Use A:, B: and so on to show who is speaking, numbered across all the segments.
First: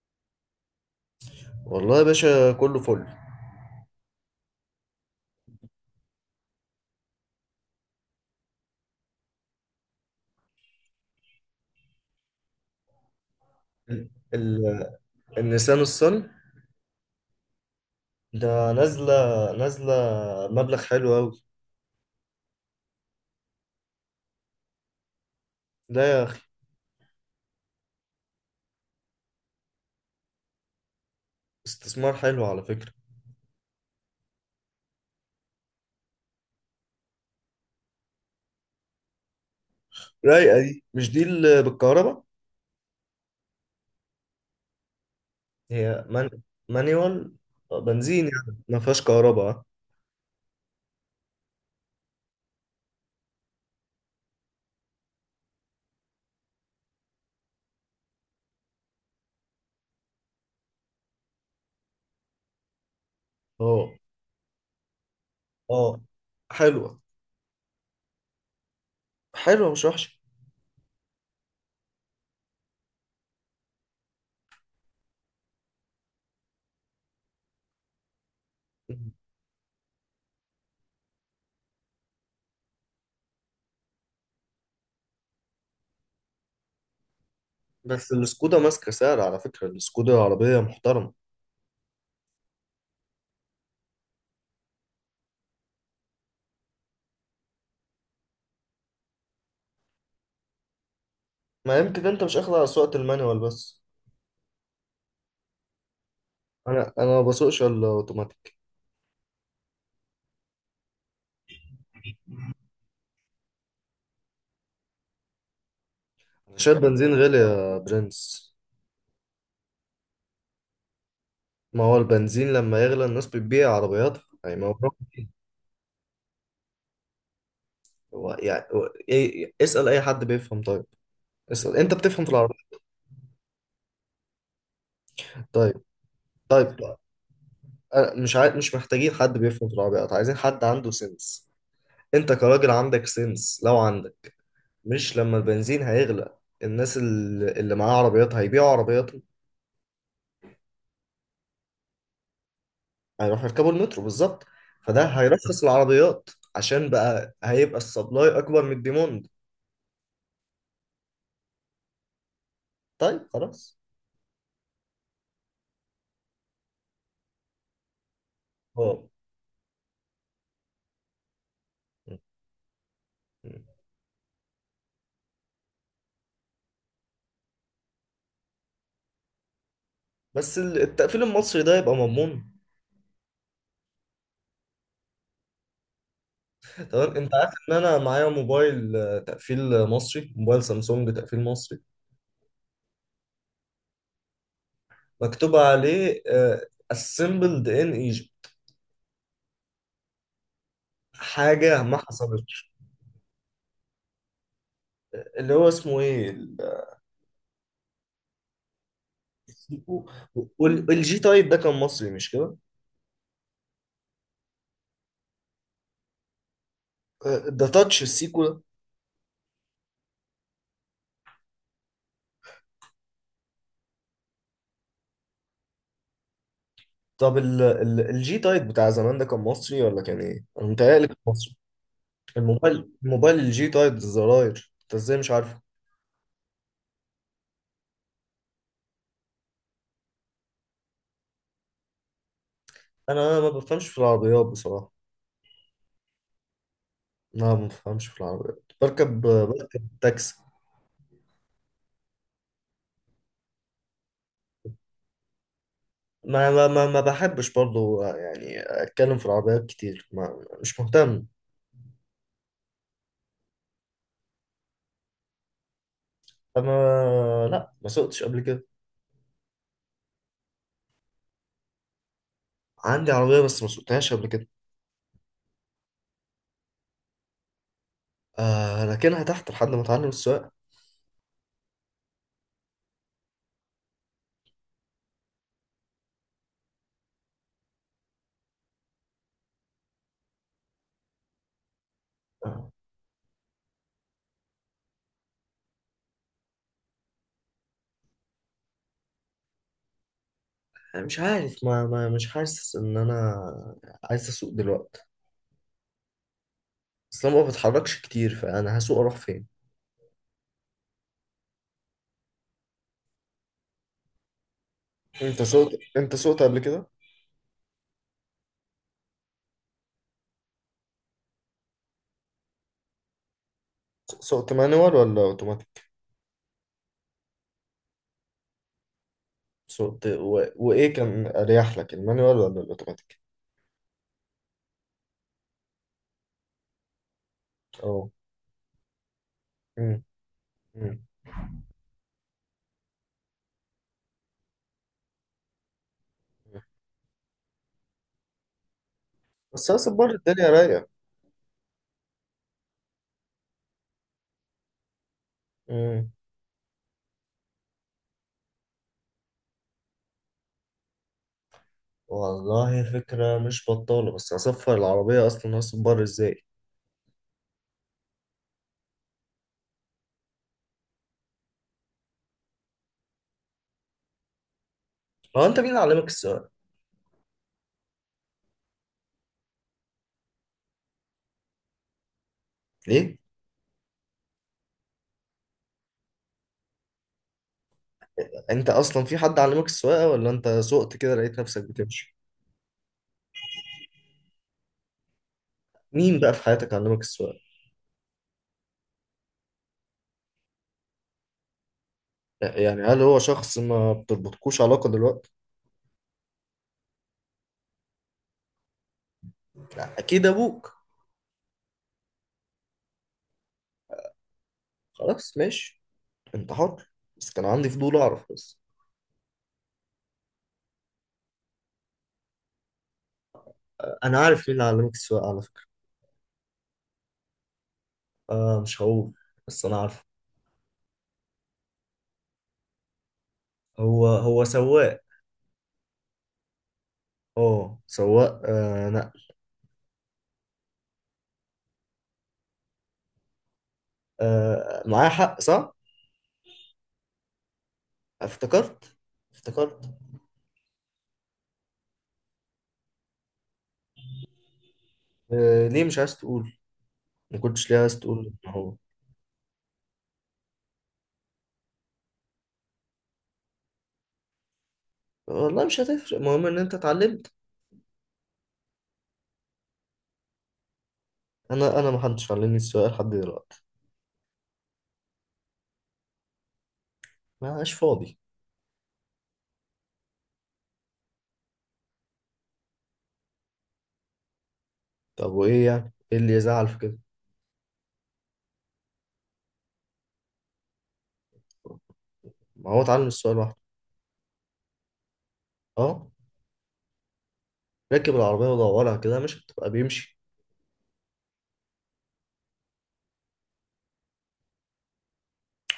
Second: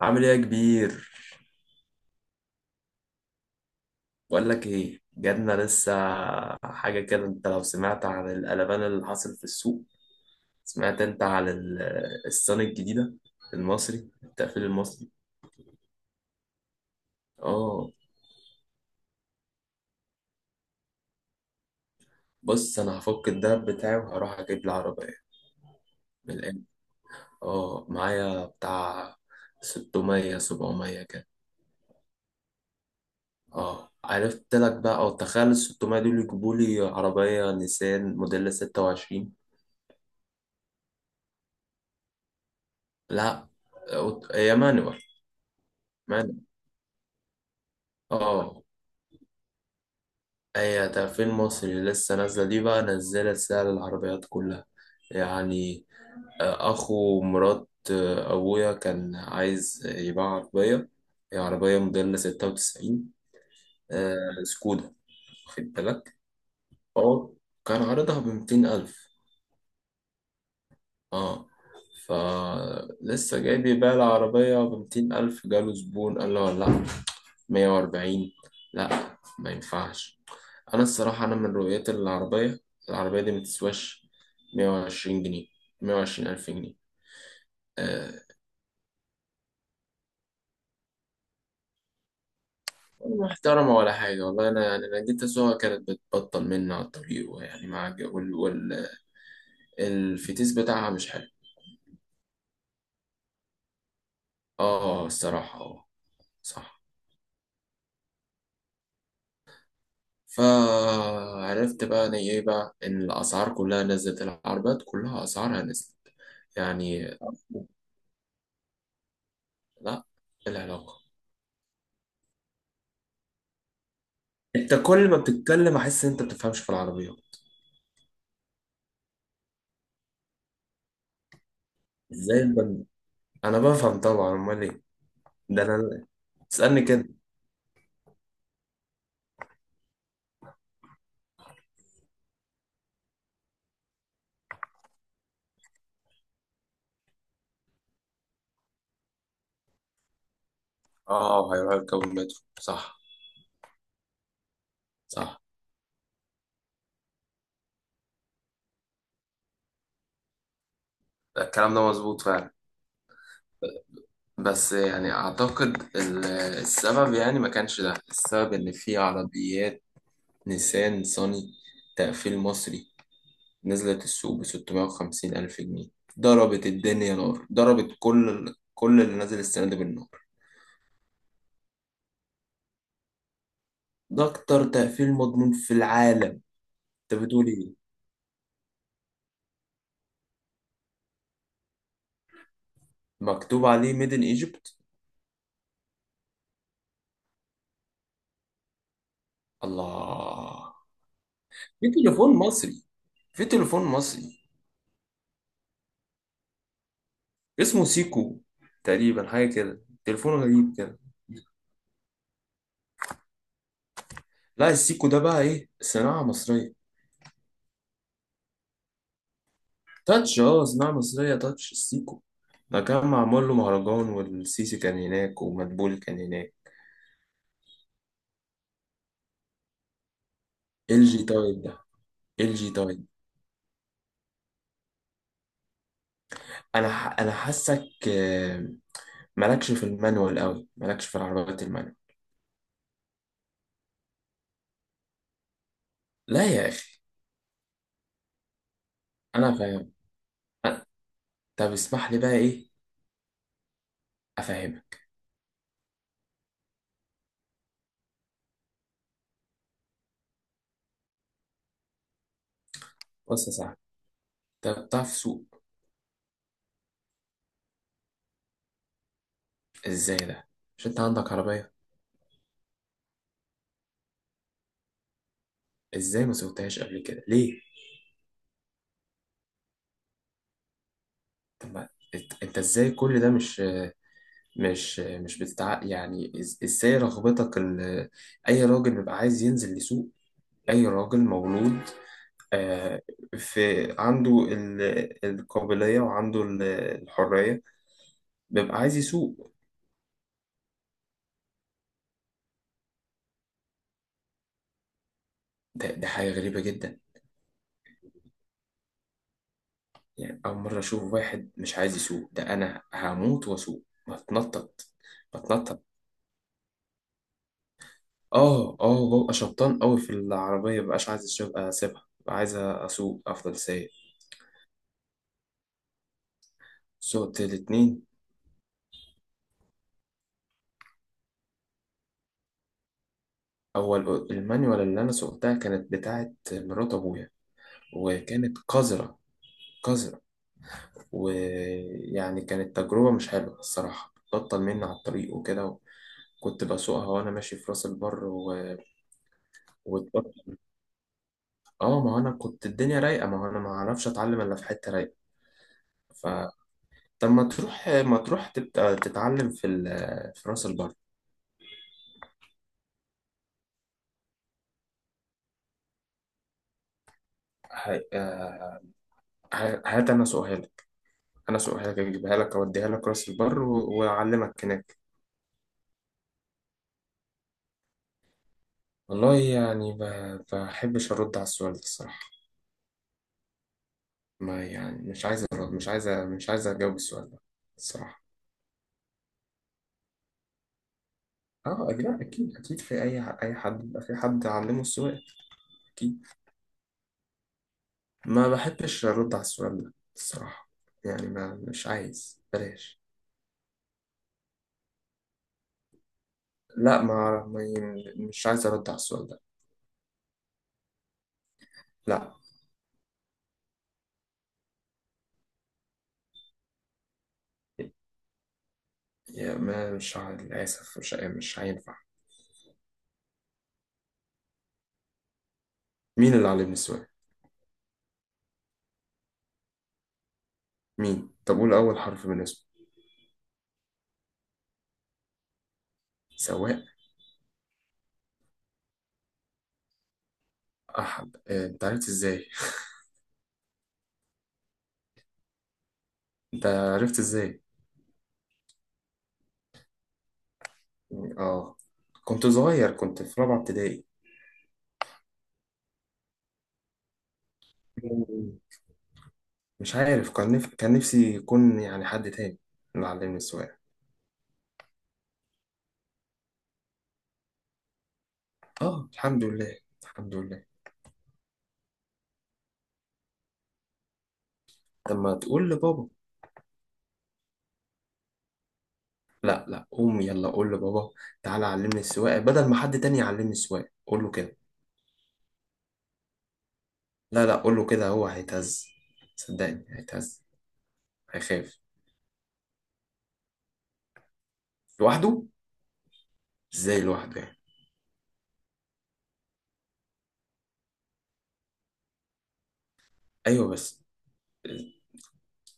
A: عامل ايه يا كبير؟
B: والله يا باشا كله فل.
A: بقول لك ايه، جاتنا لسه حاجه كده. انت لو سمعت عن القلبان اللي حصل في السوق. سمعت انت عن الصن الجديده
B: ال-
A: المصري، التقفيل
B: ال-
A: المصري.
B: النيسان الصني
A: اه،
B: ده نازلة، نازلة مبلغ حلو أوي.
A: بص انا هفك الدهب بتاعي وهروح اجيب لي عربيه
B: لا يا
A: من
B: أخي،
A: الان. اه معايا بتاع 600 700 كده.
B: استثمار حلو على فكرة.
A: اه، عرفت لك بقى، او تخيل ال 600 دول يجيبوا لي عربيه نيسان موديل 26.
B: رايقة دي، مش دي اللي بالكهرباء؟
A: لا هي مانوال،
B: هي من...
A: مانوال.
B: مانيوال. بنزين
A: اه
B: يعني ما فيهاش كهرباء.
A: هي ده فيلم مصري، لسه نازلة دي بقى، نزلت سعر العربيات كلها يعني. أخو مرات، أبويا كان عايز يباع عربية، هي عربية موديل ستة وتسعين.
B: اه
A: آه، سكودا، واخد
B: اه،
A: بالك.
B: حلوة.
A: هو كان عرضها بميتين ألف.
B: مش وحشة.
A: اه، فلسه جاي بيبيع العربية بميتين ألف، جاله زبون قال له لا، مية وأربعين. لا ما ينفعش، انا الصراحه من رؤيتي العربيه، العربيه دي متسواش 120 جنيه، 120 الف جنيه.
B: بس
A: أه.
B: السكودا ماسكة سعر على فكرة، السكودا عربية محترمة.
A: محترمه ولا حاجه، والله انا يعني انا جيت اسوقها كانت بتبطل مني على الطريق، ويعني مع الج- وال وال الفتيس بتاعها مش حلو.
B: ما يمكن انت مش اخد على سواقة المانيوال بس.
A: اه الصراحه، اه، صح.
B: انا ما بسوقش الا اوتوماتيك.
A: فعرفت بقى انا ايه بقى، ان الاسعار كلها نزلت، العربيات كلها اسعارها نزلت
B: انا شايف
A: يعني.
B: بنزين غالي يا برنس.
A: لا، إيه العلاقه؟
B: ما هو البنزين لما يغلى الناس بتبيع عربياتها، يعني ما هو.
A: انت كل ما بتتكلم احس ان انت بتفهمش في العربيه.
B: هو يعني هو إيه، اسأل أي حد بيفهم. طيب اسأل، أنت بتفهم في
A: ازاي انت؟
B: العربيات؟
A: انا بفهم طبعا، امال ايه، ده
B: طيب.
A: انا تسالني
B: طيب.
A: كده!
B: أنا مش عاي... مش محتاجين حد بيفهم في العربيات، عايزين حد عنده سنس. أنت كراجل عندك سنس، لو عندك. مش لما البنزين هيغلى، الناس اللي معاها عربيات هيبيعوا عربياتهم.
A: اه هيروح يركب المترو، صح،
B: هيروحوا يركبوا المترو بالظبط. فده
A: صح،
B: هيرخص العربيات. عشان بقى هيبقى السبلاي أكبر من الديموند.
A: الكلام ده مظبوط فعلا.
B: طيب خلاص.
A: بس يعني اعتقد السبب يعني، ما كانش ده السبب ان في
B: هو
A: عربيات نيسان صني، تقفيل مصري، نزلت السوق ب 650 الف جنيه، ضربت الدنيا نار، ضربت كل اللي نزل السنه دي بالنار.
B: بس التقفيل المصري ده يبقى مضمون.
A: ده اكتر تقفيل مضمون في العالم.
B: تمام،
A: انت
B: انت
A: بتقول
B: عارف ان
A: ايه؟
B: انا معايا موبايل، تقفيل مصري، موبايل سامسونج تقفيل مصري.
A: مكتوب عليه ميدن ايجيبت.
B: مكتوب عليه assembled in Egypt.
A: الله!
B: حاجة
A: في
B: ما
A: تليفون
B: حصلتش.
A: مصري، في تليفون مصري
B: اللي هو اسمه ايه ال-
A: اسمه سيكو. تقريبا حاجة كده،
B: السيكو.
A: تليفون غريب كده.
B: والجي تايب ده كان مصري، مش كده؟
A: لا السيكو ده بقى ايه، صناعة مصرية.
B: ده تاتش السيكو ده.
A: تاتش اه، صناعة مصرية، تاتش السيكو ده، كان معمول له مهرجان والسيسي كان هناك ومدبولي كان هناك.
B: طب الجي تايب بتاع زمان ده كان مصري ولا كان ايه؟ انا
A: ال
B: متهيألي كان
A: جي
B: مصري.
A: تايب ده، ال جي
B: الموبايل
A: تايب.
B: الموبايل الجي تايب الزراير، انت ازاي مش عارفه؟
A: انا حاسك مالكش في المانوال قوي، مالكش في العربيات المانوال.
B: انا ما بفهمش في العربيات بصراحة.
A: لا يا اخي،
B: لا ما بفهمش في العربيات، بركب
A: انا فاهم.
B: تاكسي.
A: أنا- طب اسمح لي بقى ايه، افهمك.
B: ما بحبش برضو يعني اتكلم في العربيات كتير، ما مش مهتم.
A: بص يا صاحبي، انت بتعرف تسوق؟
B: انا؟ لا ما سوقتش قبل كده.
A: ازاي ده؟ مش انت عندك عربية؟
B: عندي عربية بس ما سوقتهاش قبل كده.
A: ازاي ما سويتهاش قبل كده، ليه؟
B: آه لكنها تحت لحد ما اتعلم السواقة.
A: طب ما، انت ازاي كل ده؟ مش بتتع يعني، ازاي رغبتك اي راجل بيبقى عايز ينزل يسوق، اي راجل مولود
B: آه،
A: آه، في عنده القابلية، وعنده الحرية، بيبقى عايز يسوق.
B: أنا مش عارف، ما مش حاسس ان انا عايز اسوق دلوقتي.
A: ده حاجة غريبة جدا
B: بس انا ما بتحركش كتير، فانا هسوق اروح فين؟
A: يعني، أول مرة أشوف واحد مش عايز يسوق. ده أنا هموت وأسوق. بتنطط،
B: انت سوقت،
A: بتنطط.
B: قبل كده؟
A: اه اه، ببقى شبطان قوي في العربية، مبقاش عايز اسيبها، ببقى عايز اسوق، افضل سايق.
B: سوقت مانوال ولا اوتوماتيك؟
A: سوقت الاتنين.
B: وايه كان اريح لك، المانوال ولا الاوتوماتيك؟
A: اول المانيوال اللي انا سوقتها كانت بتاعة مرات ابويا،
B: اه.
A: وكانت قذرة،
B: مم.
A: قذرة.
B: مم.
A: ويعني كانت تجربة مش حلوة الصراحة، بطل مني على الطريق وكده. كنت بسوقها وانا ماشي في راس البر
B: بس هصبر، الدنيا
A: واتبطل.
B: رايقة.
A: اه ما هو انا كنت الدنيا رايقة، ما هو انا ما اعرفش اتعلم الا في حتة رايقة.
B: مم.
A: ف طب ما تروح تبقى تتعلم في في راس البر.
B: والله فكرة مش بطالة، بس هصفر العربية أصلا، هصبر إزاي؟
A: ه- آه، هات انا سؤالك، انا سؤالك اجيبها لك، اوديها لك راس البر واعلمك هناك.
B: هو أنت مين اللي علمك السواقة؟
A: والله يعني، بحبش ارد على السؤال ده الصراحه.
B: ليه؟
A: ما يعني مش عايز أرد، مش عايز اجاوب السؤال ده الصراحه.
B: أنت أصلا في حد علمك السواقة، ولا أنت سوقت كده لقيت نفسك
A: اه أكيد
B: بتمشي؟
A: أكيد أكيد، في أي حد بيبقى في حد علمه السؤال.
B: مين
A: أكيد.
B: بقى في حياتك علمك السواقة؟
A: ما بحبش أرد على السؤال ده الصراحة. يعني ما مش عايز،
B: يعني
A: بلاش.
B: هل هو شخص ما بتربطكوش علاقة دلوقتي؟
A: لا مش عايز أرد على السؤال ده.
B: أكيد أبوك.
A: لا.
B: خلاص ماشي، أنت حر، بس كان عندي فضول أعرف بس.
A: يا ما مش عا- للأسف مش هينفع.
B: أنا عارف مين اللي علمك السواقة على فكرة.
A: مين اللي علمني السواقة؟
B: آه مش هقول، بس أنا عارف.
A: مين؟ طب قول أول حرف من اسمه.
B: هو هو سواق.
A: سواق
B: اه سواق، نقل.
A: أحمد. أنت عرفت إزاي؟
B: آه معايا حق، صح؟
A: أنت عرفت إزاي؟
B: افتكرت. افتكرت.
A: آه. كنت صغير، كنت في رابعة ابتدائي.
B: آه ليه مش عايز تقول؟ ما كنتش ليه عايز تقول ان هو.
A: مش عارف، كان نفسي يكون يعني حد تاني اللي علمني السواقة.
B: والله مش هتفرق، المهم ان انت اتعلمت.
A: آه الحمد لله، الحمد لله.
B: انا ما حدش علمني السواقه لحد دلوقتي.
A: لما تقول لبابا،
B: ما عاش فاضي.
A: لا لا، قوم يلا قول لبابا تعالى علمني السواقة بدل ما حد تاني يعلمني السواقة، قول له كده،
B: طب وايه يعني؟ ايه اللي يزعل في كده؟
A: لا لا قول له كده، هو هيتهز، صدقني هيتهز، هيخاف.
B: ما هو اتعلم السواقه لوحده.
A: لوحده؟
B: اه.
A: إزاي لوحده يعني؟
B: ركب العربيه ودورها كده، مش هتبقى بيمشي؟
A: ايوه بس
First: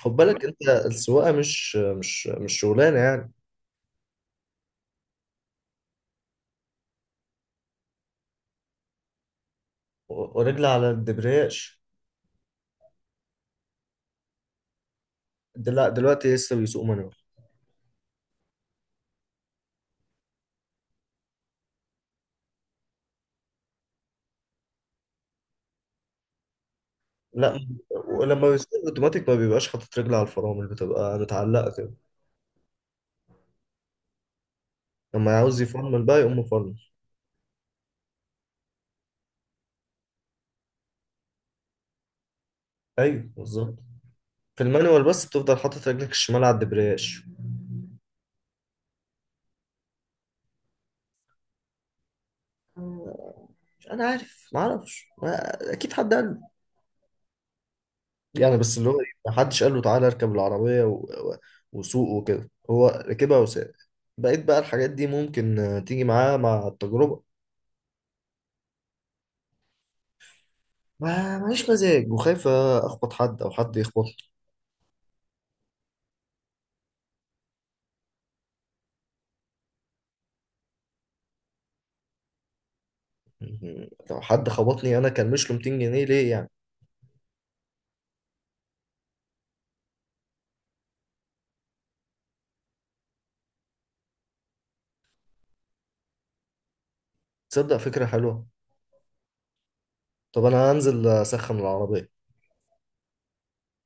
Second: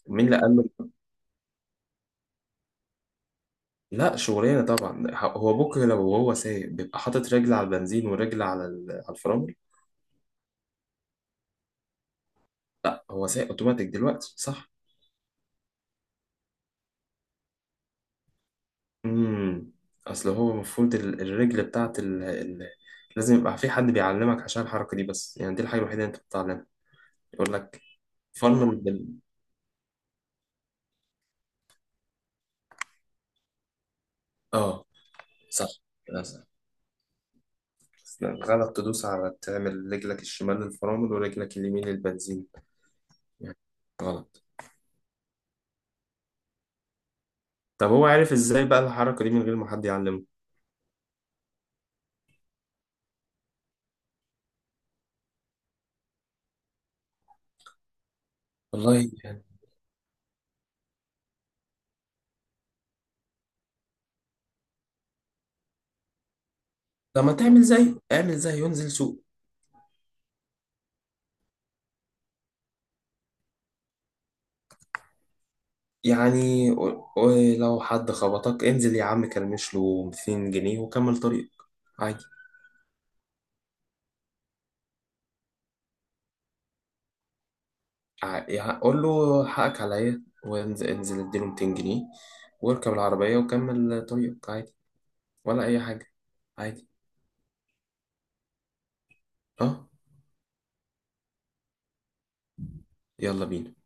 B: خد
A: مين اللي
B: بالك،
A: قال
B: انت
A: له؟
B: السواقه مش شغلانه يعني.
A: لا شغلانه طبعا. هو بكره لو هو سايق، بيبقى حاطط رجل على البنزين ورجل على على الفرامل.
B: ورجل على الدبرياج.
A: لا هو سايق اوتوماتيك دلوقتي، صح.
B: دلوقتي لسه بيسوق مانوال.
A: امم. اصل هو المفروض الرجل بتاعت لازم يبقى في حد بيعلمك عشان الحركه دي بس يعني، دي الحاجه الوحيده اللي انت بتتعلمها، يقول
B: لا.
A: لك
B: ولما
A: فرمل
B: بيصير اوتوماتيك ما بيبقاش حاطط رجل على الفرامل، بتبقى متعلقه كده.
A: اه،
B: لما يعوز
A: صح،
B: يفرمل بقى، يقوم
A: للاسف.
B: مفرمل.
A: غلط، تدوس على، تعمل رجلك الشمال للفرامل ورجلك اليمين للبنزين
B: ايوه
A: يعني،
B: بالظبط.
A: غلط.
B: في المانيوال بس بتفضل حاطط رجلك الشمال على الدبرياج.
A: طب هو عارف ازاي بقى الحركه دي من غير ما حد يعلمه؟
B: آه، انا عارف، ما اعرفش، اكيد حد قال له. يعني بس اللي هو إيه،
A: والله
B: ما
A: يعني
B: حدش قال له تعالى اركب العربيه وسوق وكده، هو ركبها وساق. بقيت بقى الحاجات دي ممكن تيجي معاه مع التجربه.
A: لما تعمل زي، اعمل زي، ينزل سوق
B: ما ماليش مزاج، وخايف اخبط حد او حد يخبط.
A: يعني. ولو حد خبطك، انزل يا عم كلمش له 200 جنيه وكمل طريقك عادي.
B: مهم. لو حد خبطني انا، كان مش له 200 جنيه ليه يعني؟
A: يعني قول له حقك عليا، وانزل، انزل اديله 200 جنيه واركب العربية وكمل طريقك عادي، ولا أي حاجة، عادي.
B: تصدق فكرة حلوة.
A: اه
B: طب انا هنزل اسخن العربية.
A: يلا بينا.